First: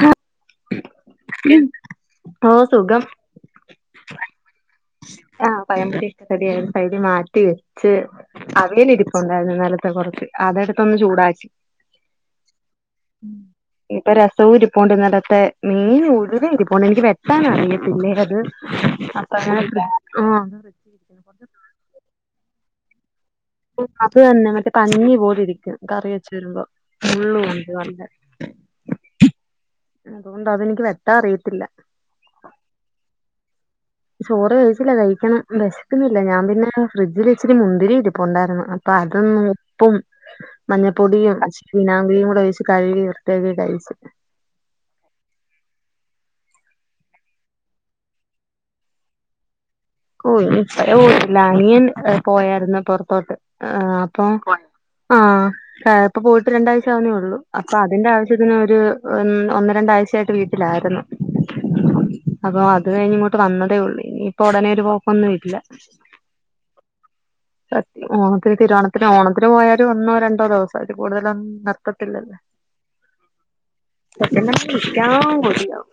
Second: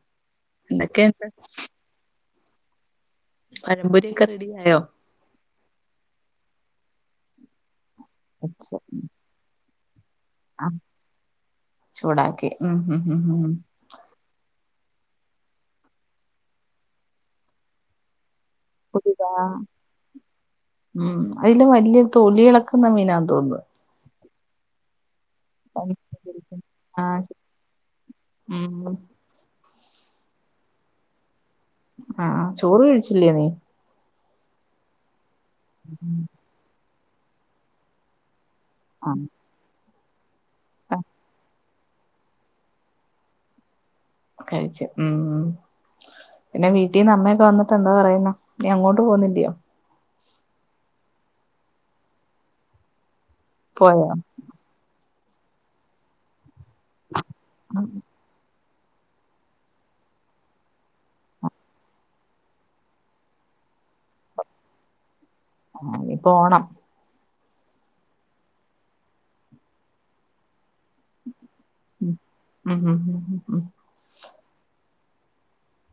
ഹ എന്തൊക്കെയൊണ്ട് ഓഹ് സുഖം പഴംമ്പൊരി ഒക്കെ റെഡിയായോ ആഹ് പഴംമ്പൊരി റെഡിയായ് ഒരുസൈടി മാറ്റി വെച്ച് വെച്ച് അവിയൽ ഇരിപ്പൊണ്ട് ത് ഇന്നലത്തെ കൊറച്ച് ആ അതെട്ത്തൊന്ന് ചൂടാക്കി ചൂടാക്കി ഉം ഉം ഉം ഉം ഇപ്പൊ രസവു ഇരിപ്പോണ്ട് ഇന്നലത്തെ മീൻ ഒഴ്കെ ഇരിപ്പൊണ്ട് എനിക്ക് വെട്ടാൻ അറിയത്തില്ലേ അത് പുതിതാ അത്രന്നെപ്പ ആഹ് ഉം അയില് വല്യ തൊലി എളക്കുന്ന മീനാന്ന് തോന്നു അത് തന്നെ മറ്റേ പഞ്ഞി പോലിരിക്കു കറി വെച്ച്വരുമ്പോ ആ മുള്ളു ഒണ്ട് നല്ലെ ഉം അതുകൊണ്ട് അതെനിക്ക് വെട്ടാ അറിയത്തില്ല ആഹ് ചോറ് കഴിച്ചില്ല്യേ നീ ചോറ് കഴിച്ചില്ല കഴിക്കണം വെശക്ക്ന്നില്ല ഞാൻ പിന്നെ ഫ്രിഡ്ജിൽ ഇച്ചിരി മുന്തിരി ഇരിപൊണ്ടാരുന്നു അപ്പൊ ആ അതും ഉപ്പും മഞ്ഞപ്പൊടിയും ഇച്ചിരി വിനാകിരീം കൂടൊഴിച്ച് കഴവി വൃത്തിയാക്കി കഴിച്ച് കഴിച്ച് ഉം പിന്നെ വീട്ടീന്ന് അമ്മയൊക്കെ വന്നിട്ട്ന്താ പറയുന്നു നീ അങ്ങോട്ട് പോകുന്നില്ലയോ ഓഹ് [unintelligible] അനിയൻ പോയാരുന്നു പുറത്തോട്ട് പോയോ അപ്പം ആഹ് ഇപ്പ പോയിട്ട് രണ്ടാഴ്ചവുന്നേ ഉള്ളൂ അപ്പോ അതിന്റെ ആവശ്യ ന് ഒരു ഒന്ന് രണ്ടാഴ്ച്ചയായിട്ട് വീട്ടിലായിരുന്നു അപ്പോ അത് കഴിഞ്ഞ് ഇങ്ങോട്ട് വന്നതേ ഉള്ളൂ ഇനിയിപ്പൊ ഉടനെ ഒരു പോക്കൊന്നും ഇല്ല ആഹ് ഇനി ഓണം ഓണത്തിന് തിരുവോണത്തിന് ഓണത്തിന് പോയ ഒരു ഒന്നോ രണ്ടോ ദിവസം അതിൽ കൂടുതലൊന്നും ഉം നിർത്തത്തില്ലല്ലോ ഉം ഉം ഉം ഉം പെട്ടന്നൊന്ന് വിളിക്കാൻ കൊതിയാകും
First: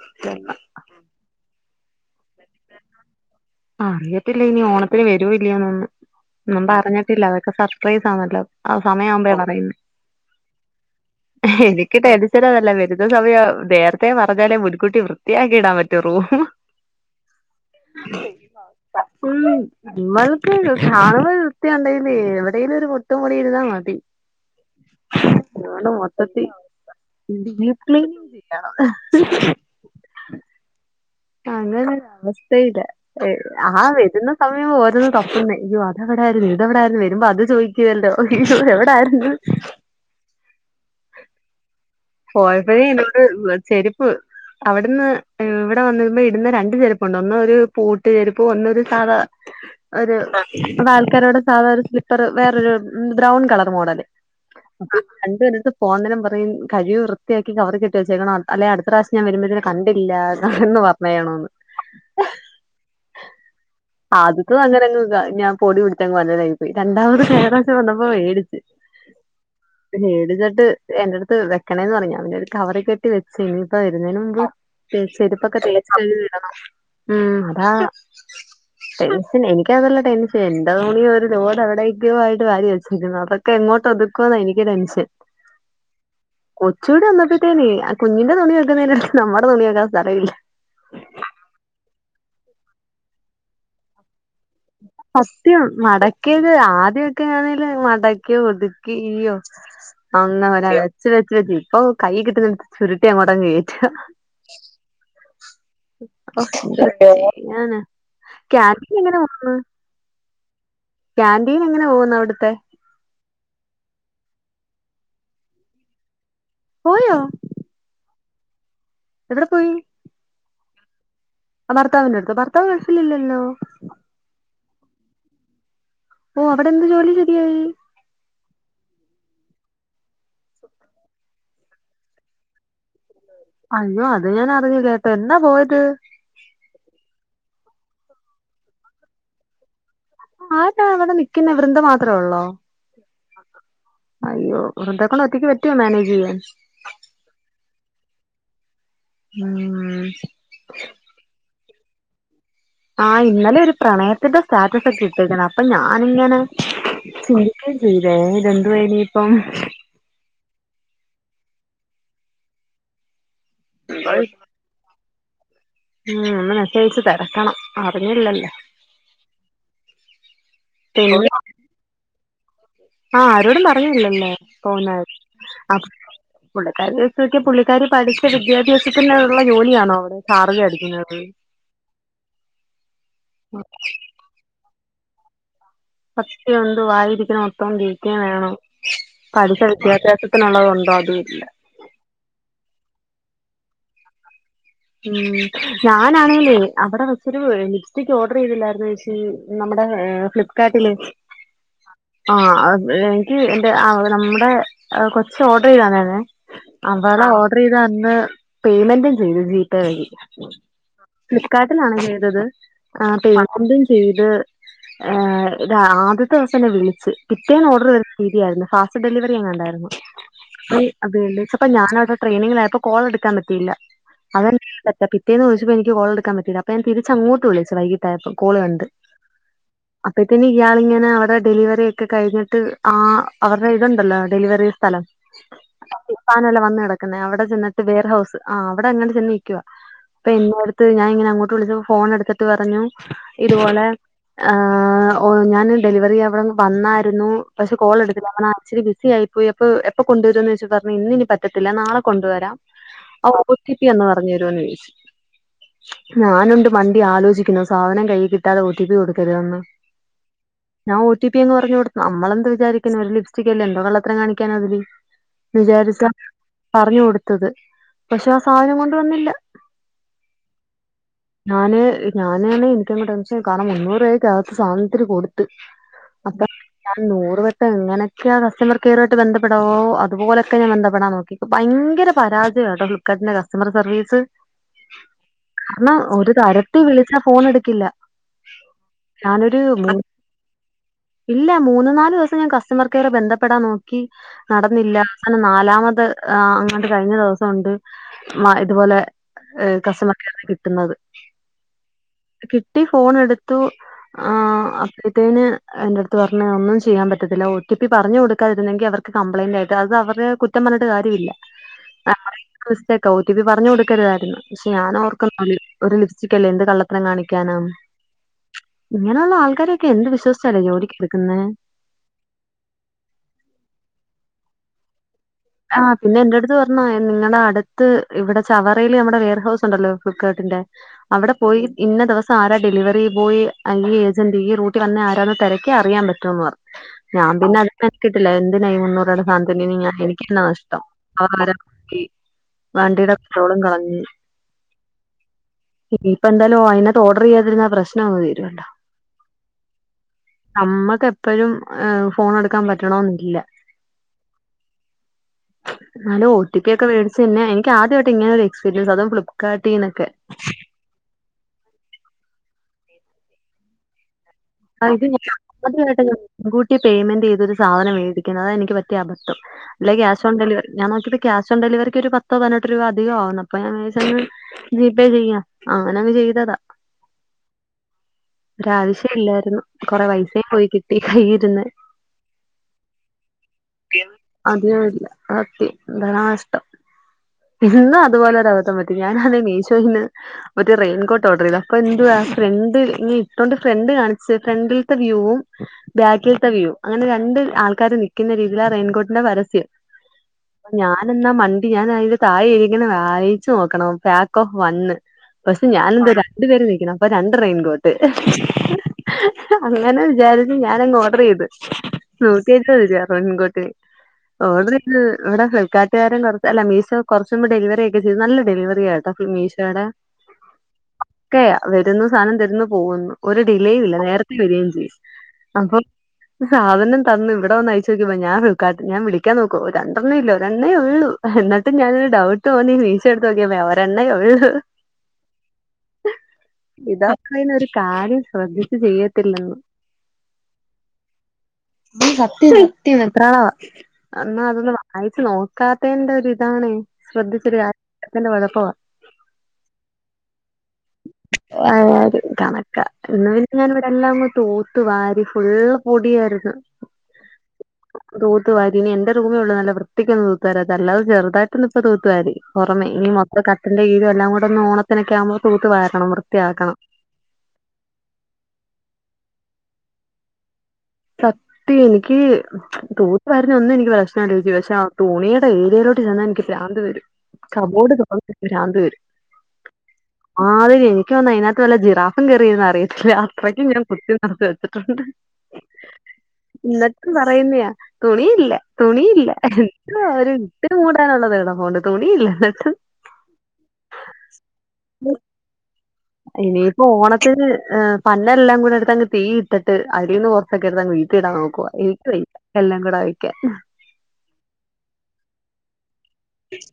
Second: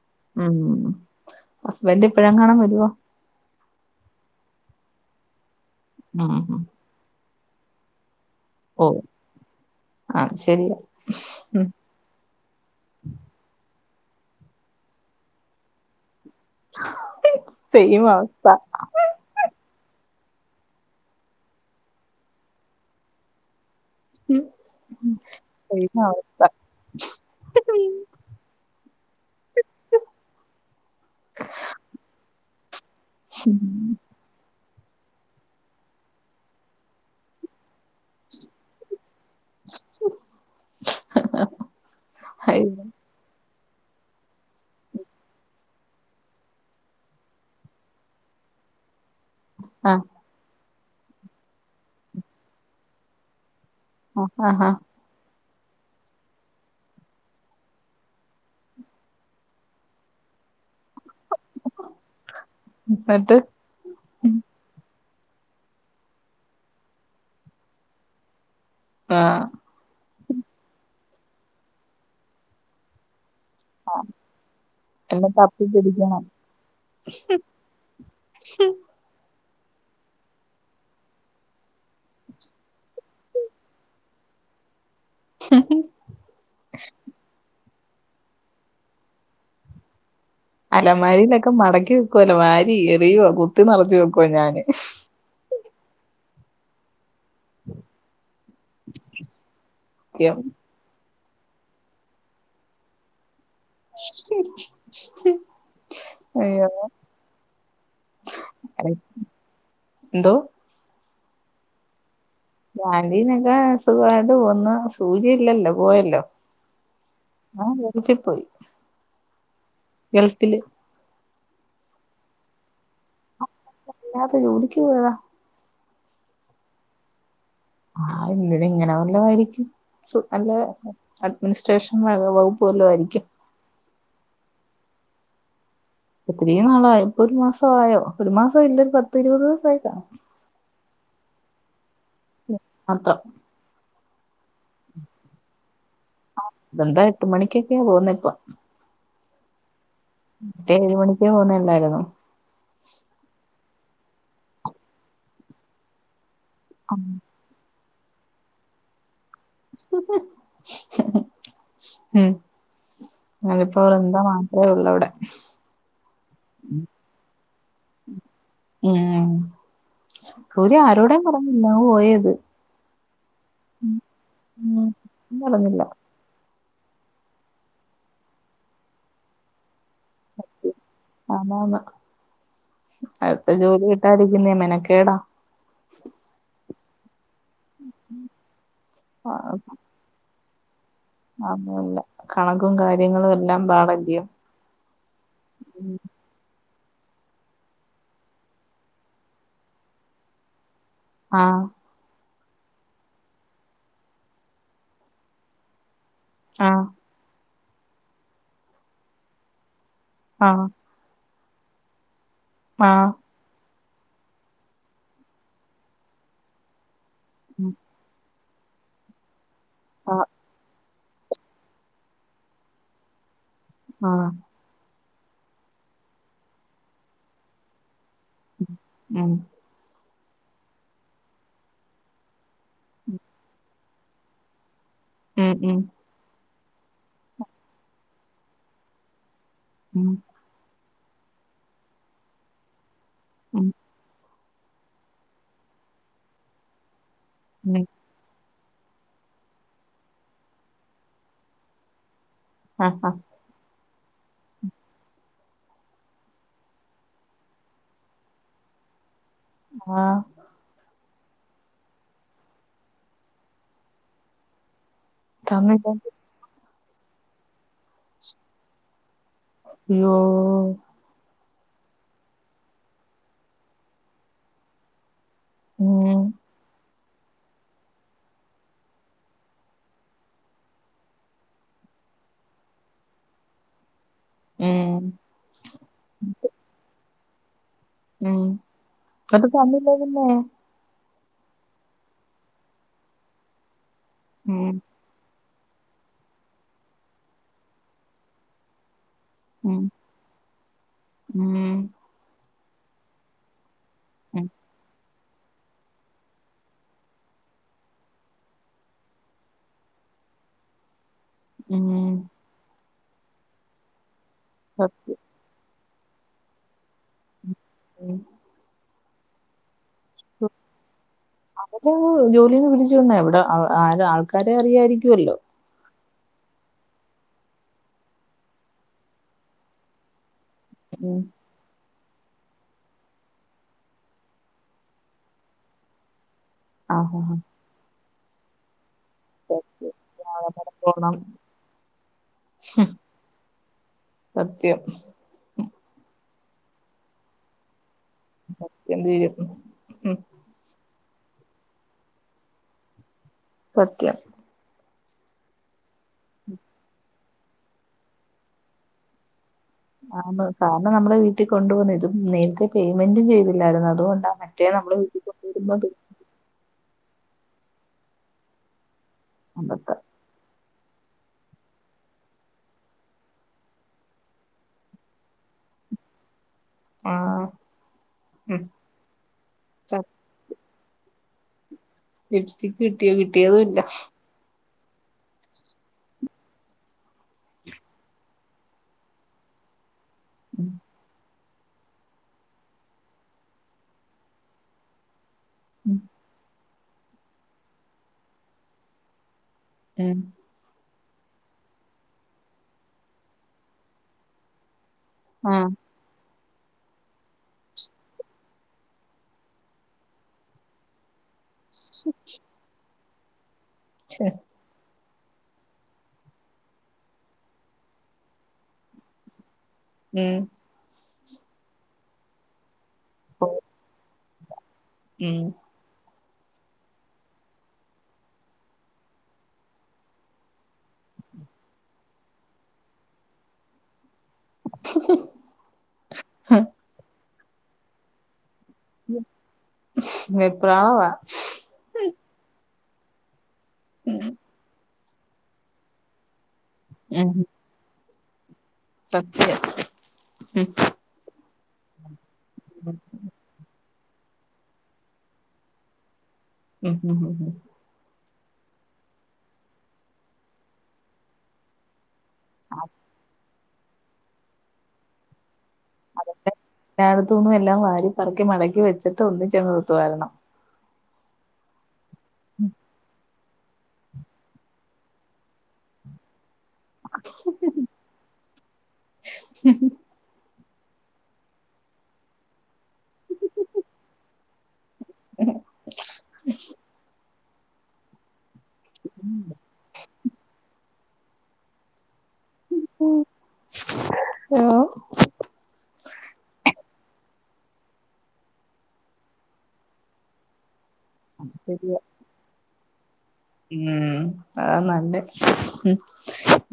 ഉം ഹസ്ബന്റ് ഇപ്പഴങ്ങാനും വരുവോ ആ അറിയത്തില്ല ഇനി ഓണത്തിന് വരുവോ ഇല്ലെ ഒന്നും. ഉം ഉം ഒന്നും പറഞ്ഞി പില്ല അതൊക്കെ സർപ്രൈസ് ആണല്ലോ ആ ഓ സമയ ആവുമ്പോ പറയുന്നെ അത് ശരിയാ ഉം ക്ക് ടെൻഷനതല്ല വരുന്ന സമയം നേരത്തെ പറഞ്ഞാലേ മുൻകുട്ടി വൃത്തിയാക്കിയിടാൻ പറ്റു റൂം സൈം അവസ്ഥ ഉംനമ്മൾക്ക് കാണുമ്പോ ഒരു വൃത്തി ഉണ്ടെങ്കിലും എവിടെലും ഒരു പൊട്ടും പൊടിയും ഇരുന്നാൽ മതി ഉം അതോണ്ട് സെയിം അവസ്ഥ മൊത്തത്തിൽ അവസ്ഥ [unintelligible] ക്ലീനിങ് ചെയ്യണം അങ്ങനെ അവസ്ഥയില്ല അയ്യോ ആ വെരണം സമയം പോം ഓരോ തപ്പുന്നെ യ്യോ അത് എവിടാരുന്നു ഇതെവെടാരുന്നു വെരുമ്പോ അത് ചോയ് ക്യുല്ലോ ഇയ്യോ എവടാരുന്നു അ പോഴപ്പഴേ എന്നോട് ചെര്പ്പ് അവ്ട്ന്ന് എ ഇടെ വന്നിരുമ്പോ ഇട്ന്നെ രണ്ട് ചെരുപ്പുണ്ട് ഒന്ന് ഒരു പൂട്ടു ചെരുപ്പും ഒന്ന് ഒരു സാധാ ആഹ് ഒരു ഇവടെ ആൾക്കാര്ട സാധാ ഒരു സ്ലിപ്പറ് വേറൊരു ബ്രൗൺ കളർ മോഡല് അ ഹ ഹ അഹ്‌ രണ്ടും എന്റെട്ത്ത് പോന്നരം പറയും കഴുകി വൃത്തിയാക്കി കവറി കെട്ടി വെച്ചേക്കണം അല്ലെ അടുത്ത പ്രാവശ്യം ഞാൻ വെരുമ്പോത്തിന് കണ്ടില്ല കാണണംന്ന് പർ വേണൊന്ന് എന്നിട്ട് ആദ്യത്തതും അങ്ങനങ് ഞാൻ പൊടി പിടിച്ച് [unintelligible] പോയി രണ്ടാമത് കയ്ഞപ്രാശ്യം വന്നപ്പോ വേടിച്ച് ആഹ് ത് മേടിച്ച്ട്ട് എന്റെട്ത്ത് വെക്കണെന്ന് പർഞ്ഞു ഞാൻ പിന്നെ ഒരു കവറി കെട്ടി വെച്ച് പ്പ വെര്ന്നേന് മുമ്പ് എന്നെ ചെരുപ്പൊക്കെ തപ്പി തേച്ച് പിടിക്കണം കഴികിടണം ഉം അതാ [inaudible] പിന്നെ എനിക്കതല്ല ടെൻഷൻ എന്റെ തുണി ഒരു ലോഡ് എവിടേയ്ക്കോ ആയിട്ട്‌ വാരി വെച്ചിരിക്കുന്നു അത് ക്കെ എങ്ങോട്ടൊതുക്കുന്ന എനിക്ക് ടെൻഷൻ ഉം ഉം കൊച്ചൂടെ വന്നപ്പോത്തേനെ അ കുഞ്ഞിന്റെ തുണി വെക്കുന്നേന്റെടക്ക്‌ നമ്മടെ തുണി വെക്കാൻ സ്ഥലമില്ല അലമാരിയിലൊക്കെ മടക്കി വെക്കുവല്ലോ വാരി എറിയോ കുത്തി നറച്ചു വെക്കുവാ ഞാന് ഫസ്റ്റ് മടക്കിയത് ആദ്യ ക്കാണെങ്കിൽ മടക്കി ഒതുക്കി യ്യോ അ സത്യം. ഒന്നു ഇവരറിയാ ച്ച് വെച്ചാ തി ഓ കയ്യ് കിട്ടുന്നത് ചുരുട്ടി അങ്ങോട്ടങ്ങേറ്റ [inaudible] ഓ അയ്യോ ആന്ന് ക്യാമി എങ്ങനെ വന്ന് [unintelligible] എന്തോ ക്യാന്റീൻ എങ്ങനെ പോകുന്നു അവ്ട്ത്തെ ക്യാന്റീനൊക്കെ സുഖായിട്ട് പോന്നു സൂര്യ ഇല്ലല്ലോ പോയല്ലോ പോയോ അവൻ വീട്ടിൽ പോയി എവടെ പോയി ഗൾഫില് ആ ഭർത്താവിന്റട്ത്ത് ഭർത്താവ് ഗൾഫില്ലല്ലോ അല്ലാതെ [unintelligible] ഓ അവടെ എന്ത് ജോലി ശെരിയായി ആഹ് ഇങ്ങനെ ഇങ്ങനെ വല്ലായിരിക്കും സു അല്ലേ അഡ്മിനിസ്ട്രേഷൻ വകുപ്പ് വല്ലോ ആയിരിക്കും അയ്യോ അത് ഞാൻ അറിഞ്ഞില്ലട്ടോ എന്നാ പോയത് ഒത്തിരി നാളായോ ഇപ്പൊ ഒരു മാസായോ ഒരു മാസ ഇല്ല ഒരു പത്ത് രുപത് ദിവസായി കാണും അതെന്താ അവടെ നിക്കുന്നെ വൃന്ദ മാത്രെ ഒള്ളോ മാത്രം അയ്യോ വൃദ്ദേക്കൊണ്ട് ഒറ്റക്ക് പറ്റോ മാനേജെയ്യാൻ വൃന്ത എട്ട് മണിക്കൊക്കെ പോന്നെ പ്പം ഉം റ്റേ ഏഴ് മണിക്ക് പോകുന്നല്ലായിര്ന്നോ ആ ഇന്നലെ ഒരു പ്രണയത്തിന്റെ സ്റ്റാറ്റസ് ഒക്കെ ഇട്ടക്കാണ് അപ്പൊ ഞാാനിങ്ങനെ ആ ചിന്തിക്കുകയും ചെയ്ല്ലേ ഇത്ന്തുനിപ്പം മം അതിപ്പോ എന്താ അതേ ഉള്ള അവിടെ ഉം നമ്മസേച്ചച്ച് തിരക്കണം അറിഞ്ഞില്ലല്ലോ എം സൂര്യ ആരോട പിന്നെ പറഞ്ഞില്ല പോയത് ആഹ് ആരോടും പറഞ്ഞില്ലല്ലേ പോന്ന ഉം പറഞ്ഞില്ല പുള്ളിക്കാർോക്ക പുള്ളിക്കാരി പഠിച്ച വിദ്യാഭ്യാസത്തിന ഉള്ള ജോലിയാണോ അവിടെ ചാർജ് അടിക്കുന്നത് ആന്ന് അടുത്ത ജോലി കിട്ടാതിരിക്കുന്നേ മനക്കേടാ പറ്റയൊന്ത് വായിരിക്കുന്ന മൊത്തം ജീക്കാൻ വേണം പഠിച്ച വിദ്യാഭ്യാസ അത്ര നുള്ള വന്നത് അതല്ല കണകും കാര്യങ്ങളും എല്ലാം പാടന്ല്്യം ഉം ഞാനാണേലേ അവിടെ വച്ചരു ലിപ്സ്റ്റിക് ഓർഡർ ചെയ്തില്ലായിരരുന്നുച്ചി നമ്മുടെ ഫ്ലിപ്കാർട്ടില് ആഹ ആ എനിക്ക് എന്റെ നമ്മുടെ കൊച്ച ഓർഡർ ചെയ്തന്നന്നെ ആഹ വള ഓർഡർ ചെയ്ത് അന്ന് പേയ്മെന്റും ചെയ്തു ജിപേ വഴി ആഹ് ഫ്ലിപ്പ്കാർട്ടിലാണ് ചെയ്തത് ആഹ് അ എന്തും ചെയ്ത് ഹ ആദ്യത്തെ ദിവസം എന്നെ വിളിച്ചച്ച് പിറ്റേ ൻ ഉം ഓർഡർ ശരിയായിരുന്നു ഫാസ്റ്റ് ഡെലിവറിങ്ങണ്ട്യിരുന്നു ആഹ് അതേണ്ട് ഇപ്പ ഞാന അവിടെട്രെനിങ്ങിലായപ്പോ കോൾ എടുക്കാൻ പറ്റയില്ല ആഹ റ്റ പിത്തേന്ന് ചദിച്ചപ്പോ എക്ക് കോള എടുക്കാ പറ്റില്ലല്ല അ ഞൻ തിരി അങ്ങോട്ട് വിളിച്ച വൈിട്ടായപ്പോം കോള് കണ്ട് ഉം അപ്പഴത്ത ഇയാള ഇങ്ങെ അവിടെ ഡെലിവറി ഒക്കെ കഴിഞ്ഞിട്ട് ആ അവരുടെ ഇതുണ്ടല്ലോ ഡെലിവറി സ്ഥലം ഉം ഉം പാനല്ല വന്ന കിക്കുന്നേ അവിടെ ചെന്നി് വർ ഹൗസ് ആഹ അവിടെ അങ്ങട്ട് ചെന്നി നികുവാ ഉം എ അടുത്ത് ഞാൻ ഇങ്ങനെ അങ്ങോട്ട് വിളിച്ച ഫോൺ എടുത്തിട്ട് പറഞ്ഞു ഉം ഇതുപോലെ ആ ഓ ഞാാന് ഡെലിവറി അവിടെ വന്നായിരുന്നു പക്ഷെ ഉം കോൾ എടു ആച്ചരി ബിസി ആയി പോയി അപ്പൊ എപ്പൊ കൊണ്ടുവരരുന്ന് വെച്ച പറഞ്ഞു ഇന്ന ഇനി പറ്റത്തി നാളെ കൊണ്ടുവരാം ആഹ് ആഹ് ആ ഒ ടി പി എന്ന് പറഞ്ഞു തരുമന്ന് ചോയിച്ചു ഞാനുണ്ട് മണ്ടി ആലോചിക്കുന്നു സാധനം കൈയി കിട്ടാതെ ഒ ടി പി കൊടുക്കരുന്ന് ആഹ ഞാ ഒ ട്ടി പി അങ് പർഞൊട്ത്ത് ഞമ്മളെന്ത് വിചാരിക്ക്ന്നു ഒര് ലിഫ്റ്റികെല്ലല്ലോ കള്ളത്തരം കാണികാനാതില് വിചാര്ക്ക തന്നില്ലെങ്കിൽ പറഞ്ഞു കൊടുത്തത് പക്ഷെ ആ സാധനം കൊണ്ട് വന്നില്ല ഇയ്യോ ഞാന് ഞാനാണ് എനിക്കന്ന് ടെൻഷൻ കാരണം മുന്നൂറേറ്റാ സാധൻത്തില് കൊടുത്ത് മ് ങനെ അക്ക ഞാൻ ന്നൂറ് വട്ടം എങ്ങനൊക്യാ കസ്റ്റമർ കെയറോആയിട്ട് ബന്ധപ്പെടാവോ അതുപോലൊക്കെ ഞാൻ ബന്ധപ്പെടാം ന്നോക്കി ഭയങ്കര പരാജയാട്ടം ഫ്ലി്കാർട്ടിന്റെ കസ്റ്റമർ സർവീസ് ഉം ന്നാ ഓല് തരട്ടെ [unintelligible] ന്നാ ഫോണെടുക്കില്ല ഉം എന്നിട്ട് ഞാനൊര് മൂ തന്നില്ലേ പിന്നെ ഇല്ല മൂന്ന് ന്നാല് ദിവസം ഞാൻ കസ്റ്റമർ കെയറെ ബന്ധപ്പെടാം ന്നോക്കി ഉം ന്നടന്നില്ല അതെന്നെ ന്നാലാമത് ആഹ് അങ്ങട്ട് കഴിഞ്ഞ ദിവസം ഒണ്ട് മ ഇതുപോലെ ഉം കസ്റ്റമർക്കാണ് കിട്ടുന്നത് ഉം കിട്ടി ഫോണെടുത്തു ആ ഉം അഹ് ത്തേന് എൻ്റെട്ത്ത് പർഞ്ഞ് ഒന്നും ചെയ്യാൻ പറ്റത്തില്ല ഒ ടി പി പറഞ്ഞു കൊടുക്കാതിരുന്നെങ്കി അവർക്ക് കംപ്ലയിന്റായിട്ട് അത് അവരെ കുറ്റ റ്റം പർഞ്ഞിട്ട് കാര്യല്ല ഏഹ് മിസ്റ്റേക്ക ഒ ടി പി പറഞ്ഞു കൊടുക്കരുതായിരുന്നു പക്ഷേ ഞാന് ഓർക്ക ഒര് ഒരു ലിപ്സ്റ്റിക്കെല്ലേ എന്ത് കള്ള ത്തരം കാണിക്കാനാന്ന് സത്യം ഇങ്ങനെയുള്ള ആൾക്കാരൊക്കെ എന്ത് വിശ്വാസിച്ചാലേ ജോലിക്ക് എടുക്കുന്നേ എപോൾ ജോലീന്ന് പിരിച്ചുവിടണെ ഇവിടെ അവ് ആര് ആൾക്കാരെ അറിയായിരിക്കുല്ലോ ആഹ് പിന്നെ എന്റ അടുത്ത് പറഞ്ഞു നിങ്ങളടെ അടുത്ത് ഇവിടെ ചവറേല് അമ്മുടെ വെയർ ഹൗസ് ഉണ്ടല്ലോ ഫ്ലിപ്പ്കാർട്ടിന്റെ ഉം അവിടെ പോയി ഇന്ന ദിവസം ആരാ ഡെലിവറി ബോയ് അല്ലേ ഏജന്റ് ഈ റൂട്ടി വന്നെ ആരാന്ന് തെരക്യാ അറിയാം പറ്റോന്നുറി ആഹ് ആഹ് ഞാം പിന്നെ അത് മെനകീട്ടില്ല എന്തിനാ ഈ മുന്നൂറ് രൂപേടെ സാനത്തിന് സത്യം [unintelligible] ഇനിക്കെന്ന അവിടെ നഷ്ടം പോണം അവിടെ വരെ പോയി വണ്ടിടെ പെട്രോളും കളഞ്ഞ് സത്യം ഇനീപ്പോ എന്തായാലും അയ്നത്ത് ഓഡർ എയ്യാതിരുന്ന പ്രശ്നാവോയ് അപ്പെന്ത് എയ്യും മ് ന്നമ്മക്ക് എപ്പഴും ഫോണ് എടുക്കാം പറ്റണോന്നില്ല സത്യം ന്നലോം ഒ ടി പി ഒക്കെേ വേട്ച്ച് എന്നെ എനിക്ക് ആദ്യ ആയിട്ടാ ഇങ്ങനെ ഒര് എക്സ്പീരിയൻസ് അതും ഫ്ലിപ്പ്കാട്ടീന്നൊക്കെ കാരണം ന്നമ്മളെ വീട്ടിൽ കൊണ്ടു വന്ന് ഇതും നേര്ത്തെ പേയ്മെന്റും ചെയ്തില്ലായിരുന്നു അതുകൊണ്ടാ ണ് റ്റേ ന്നമ്മള് വീട്ട്ക്ക വെരുമ്പത് [unintelligible] ൻകൂട്ടി പെയ്മെന്റയ്തൊരു സാധനംവേടിക്കണം അതാ എനിക്ക്പറ്റിയ അബദ്ധം അബദ്ധം അല്ലെങ്കി ക്യാഷ് ഓൺ ഡെലിവറി ഞാൻ നോക്കിയപ്പോ ക്യാഷോൺ ഡെലിവറിക്ക് ഒരു പത്തോ പതിനട്ട് രൂപ അധികം ആവും അപ്പ ഞാ വിജാരിചെന്ന ജി പേ ചെയ്യാ അങ്ങന അങ്ങ് ചെയ്തതാ ആഹ് ഉം ഒരാവശ്യ ഇല്ലായ്രുന്നു കൊറെ വൈഫെയിം പോയി കിട്ടി കയ്യിര്ന്ന് ലിപ്സ്റ്റിക് കിട്ടിയോ കിട്ടിയതുല്ല അതിനൂല്ല [unintelligible] നഷ്ടം ഇന്നും അതുപോലെ ഒരഅബദ്ധം പറ്റി ഞാനാണ് മീഷോയിന്ന് ഉം ഒര് റെയിൻകോട്ട് ഓഡറെയ്താ ഇപ്പ എന്തുവാ ഫ്രണ്ട് ഇനി ഇട്ടോണ്ട് ഫ്രണ്ട് കാണിച്ച് ഫ്രണ്ടിൽത്തെ വ്യൂവും ബാക്കിൽത്തെ വ്യൂയും അങ്ങനെ രണ്ട് ആൾക്കാര് ന്നിക്കുന്ന രീതിയിലാ റെയിൻകോട്ടിന്റെ പരസ്യം ഉം ഞാനെന്നാ മണ്ടി ഞാൻ അയ്ന്റെ താഴെ എഴുതീക്ക്ണെ വായീച്ചു ന്നോക്കണം പാക്ക് ഓഫ് വണ്ണ് പക്ഷെ ആഹ് ഞാൻ എന്തുടാ ണ്ട് പേര് നിക്കണ് അപ്പൊ രണ്ട് റെയിൻകോട്ട് അങ്ങനെ വിചാരിച്ച് ഞാനങ്ങ് ഓഡറ് ചെയ്ത് ശ്ശെ നോക്കീട്ടെന്നെല്യാ റെയിൻകോട്ട് ക്ഷെ ഓർഡർ ചെയ്ത് ഇവിടെ ഫ്ലി്കാർട്ട്കാര കുറച്ചല്ല മീഷോ കുറച്ചുമ്പ ഡെലിവറി ഒക്കെ ചെയ്തു നല്ല ഡെലിവറിയട്ടോ മീഷോയുടെ ഉം ഒക്കെയാ വരുന്നു സാധനം തരുന്നു പോകുന്നു ഒരു ഓ, ഡിലേ ഇല്ല നേരത്തെ വരികയും ചെയ്യും ഉം അപ്പം സാധനം തന്ന് ഇവിടെ ഒന്ന് അഴിച്ചു നോക്കിയപ്പോൾ ഞാൻ ക്കാ ഞാ വിളാൻ നോക്കോ രണ്ടെണ്ണം ഇല്ലോ രന്നെ ഉള്ളു എന്നിട്ട് ഞാനൊരു ഡൗട് തോന്നി മീശോ എടുത്ത് നോക്കിയപ്പോൾ രെണ്ണേ ഉള്ളൂ ഇതാ പറയുന്നേ ഒരു കാര്യം ശ്രദ്ധിക്കു ചെയ്യത്തില്ലന് വെപ്രാളവാ സത്യ സത്യ വെപ്രാളം ഉം ആ എന്നാ അതൊന്നന്ന് വായിച്ചു നോക്കാത്തന്റെ ഒരു ഇതാണ് ഉം ശ്രദ്ധിച്ചരു കാര്യ ത്തിന്റെ കുഴപ്പം ആ സത്യം ഉം ആഹാ അതും കണക്കാ ഞാന ഇവിടെ എല്ലാം തൂത്തു വാരി വാരി ഫുള്ള് പൊടിയായിരുന്നു മ് മ് മ് മ് തൂത്തുവാരിനി ഇനി എന്റെറെ റൂമേ ഉള്ളൂ നല്ല വൃത്തിക്കൊന്ന് തൂത്തുവാരത്ത അല്ലതെ ചെറുതായിട്ട്ന്ന ഇപ്പപ്പോ തൂത്തുാരി പുറമേ ഇനി മൊത്തം കട്ടിലിന്റെ കിഴേ എല്ലാം കൂടെ ഒന്ന് ഓണത്തിനൊക്കെ ആകുമ്പോൾ തൂത്തു വരണം വൃത്തിയാക്കണം ആഹ എല്ലാടത്തുന്നും എല്ലാം വാരി പറക്കി മടക്കി വെച്ചട്ട് ഒന്നിച്ചാങ് തൂത്തു വരണം സത്യം എനിക്ക് തൂത് വരുന്ന ഒന്നും എക്ക് പ്രശ്നംല്ലോചിച്ചു പക്ഷെ ആ തുണിടെ ഏരിയയിലോട്ട് ചെന്നാ എനിക്ക് പ്രരാന്ത് വരും കബോർഡ് തുറന്ന പ്രാന്ത് വരും ആഹ അതെ എനിക്ക് തോനുന്നു അതിനകത്ത് വല്ല ജിറാഫും കയറിയന്ന് അറിയത്തില്ലേ അത്രക്കും ഞാൻ കുത്തി നിറത്തി വെച്ചിട്ടുണ്ട് ഇന്നട്ട് പറയുന്നയാ തുണിയില്ല തുണിയില്ല ഒരു ഇട്ട് മൂടാനുള്ളത് കിടപ്പുണ്ട് തുണിയില്ല എന്നിട്ട് മ് ഹലോ ഇനിയിപ്പോ ഓണത്തിന് പന്ന എല്ലാം കൂടെ എടുത്ത് അങ്ങ് തീ ഇട്ടിട്ട് അടിന്ന് സക്കടു വീട്ടിടാൻ നോക്കുവാ ശരിയാ എനിക്ക് വയ്യ എല്ലാം കൂടെ വെക്കാൻ ഉം അത നല്ല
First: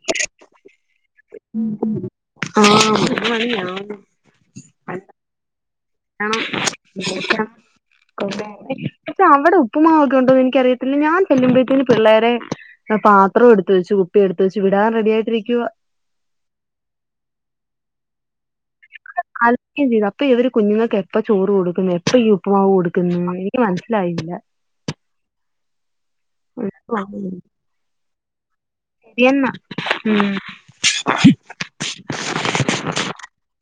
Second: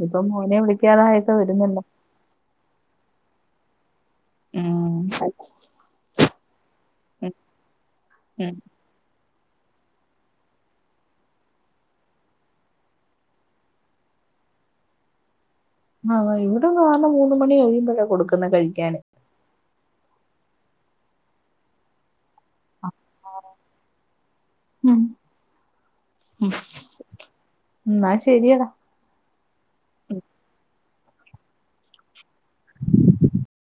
ഇപ്പൊ മോനെ വിളിക്കാതായക്കെ വരുന്നില്ല ആഹ അ മണില്ലണോ ഉംമ്മ് മ് [unintelligible] പക്ഷെ അവിടെ ഉപ്പുമാവ് ഒക്കെ ഉണ്ടോ എന്ന് എനിക് അറിയത്തില്ല ഞാൻ പെല്ലുമ്പഴത്തേന് പിള്ളേരെ പാത്രം എടുത് വെച്ചു കുപ്പി എടുത് വെച്ചു വിടാൻ റെഡി ആയിട്ടിരിക്കുവ ആഹ് ഇവിടെ കാരണം മൂന്ന് മണി കഴിയുമ്പോഴാ കൊടുക്കുന്ന കഴിക്കാന് [inaudible] ചെയ്തു അപ്പൊ ഇവര് കുഞ്ഞുങ്ങൾക്ക് എപ്പ ചോറ് കൊടുക്കുന്നു എപ്പ ഉപുമാവ് കൊടുക്കുന്നു എനിക്ക് മനസ്സിലായില്ല മ് എന്നാ ശരിയടാ ശരിയന്ന മ് [inaudible]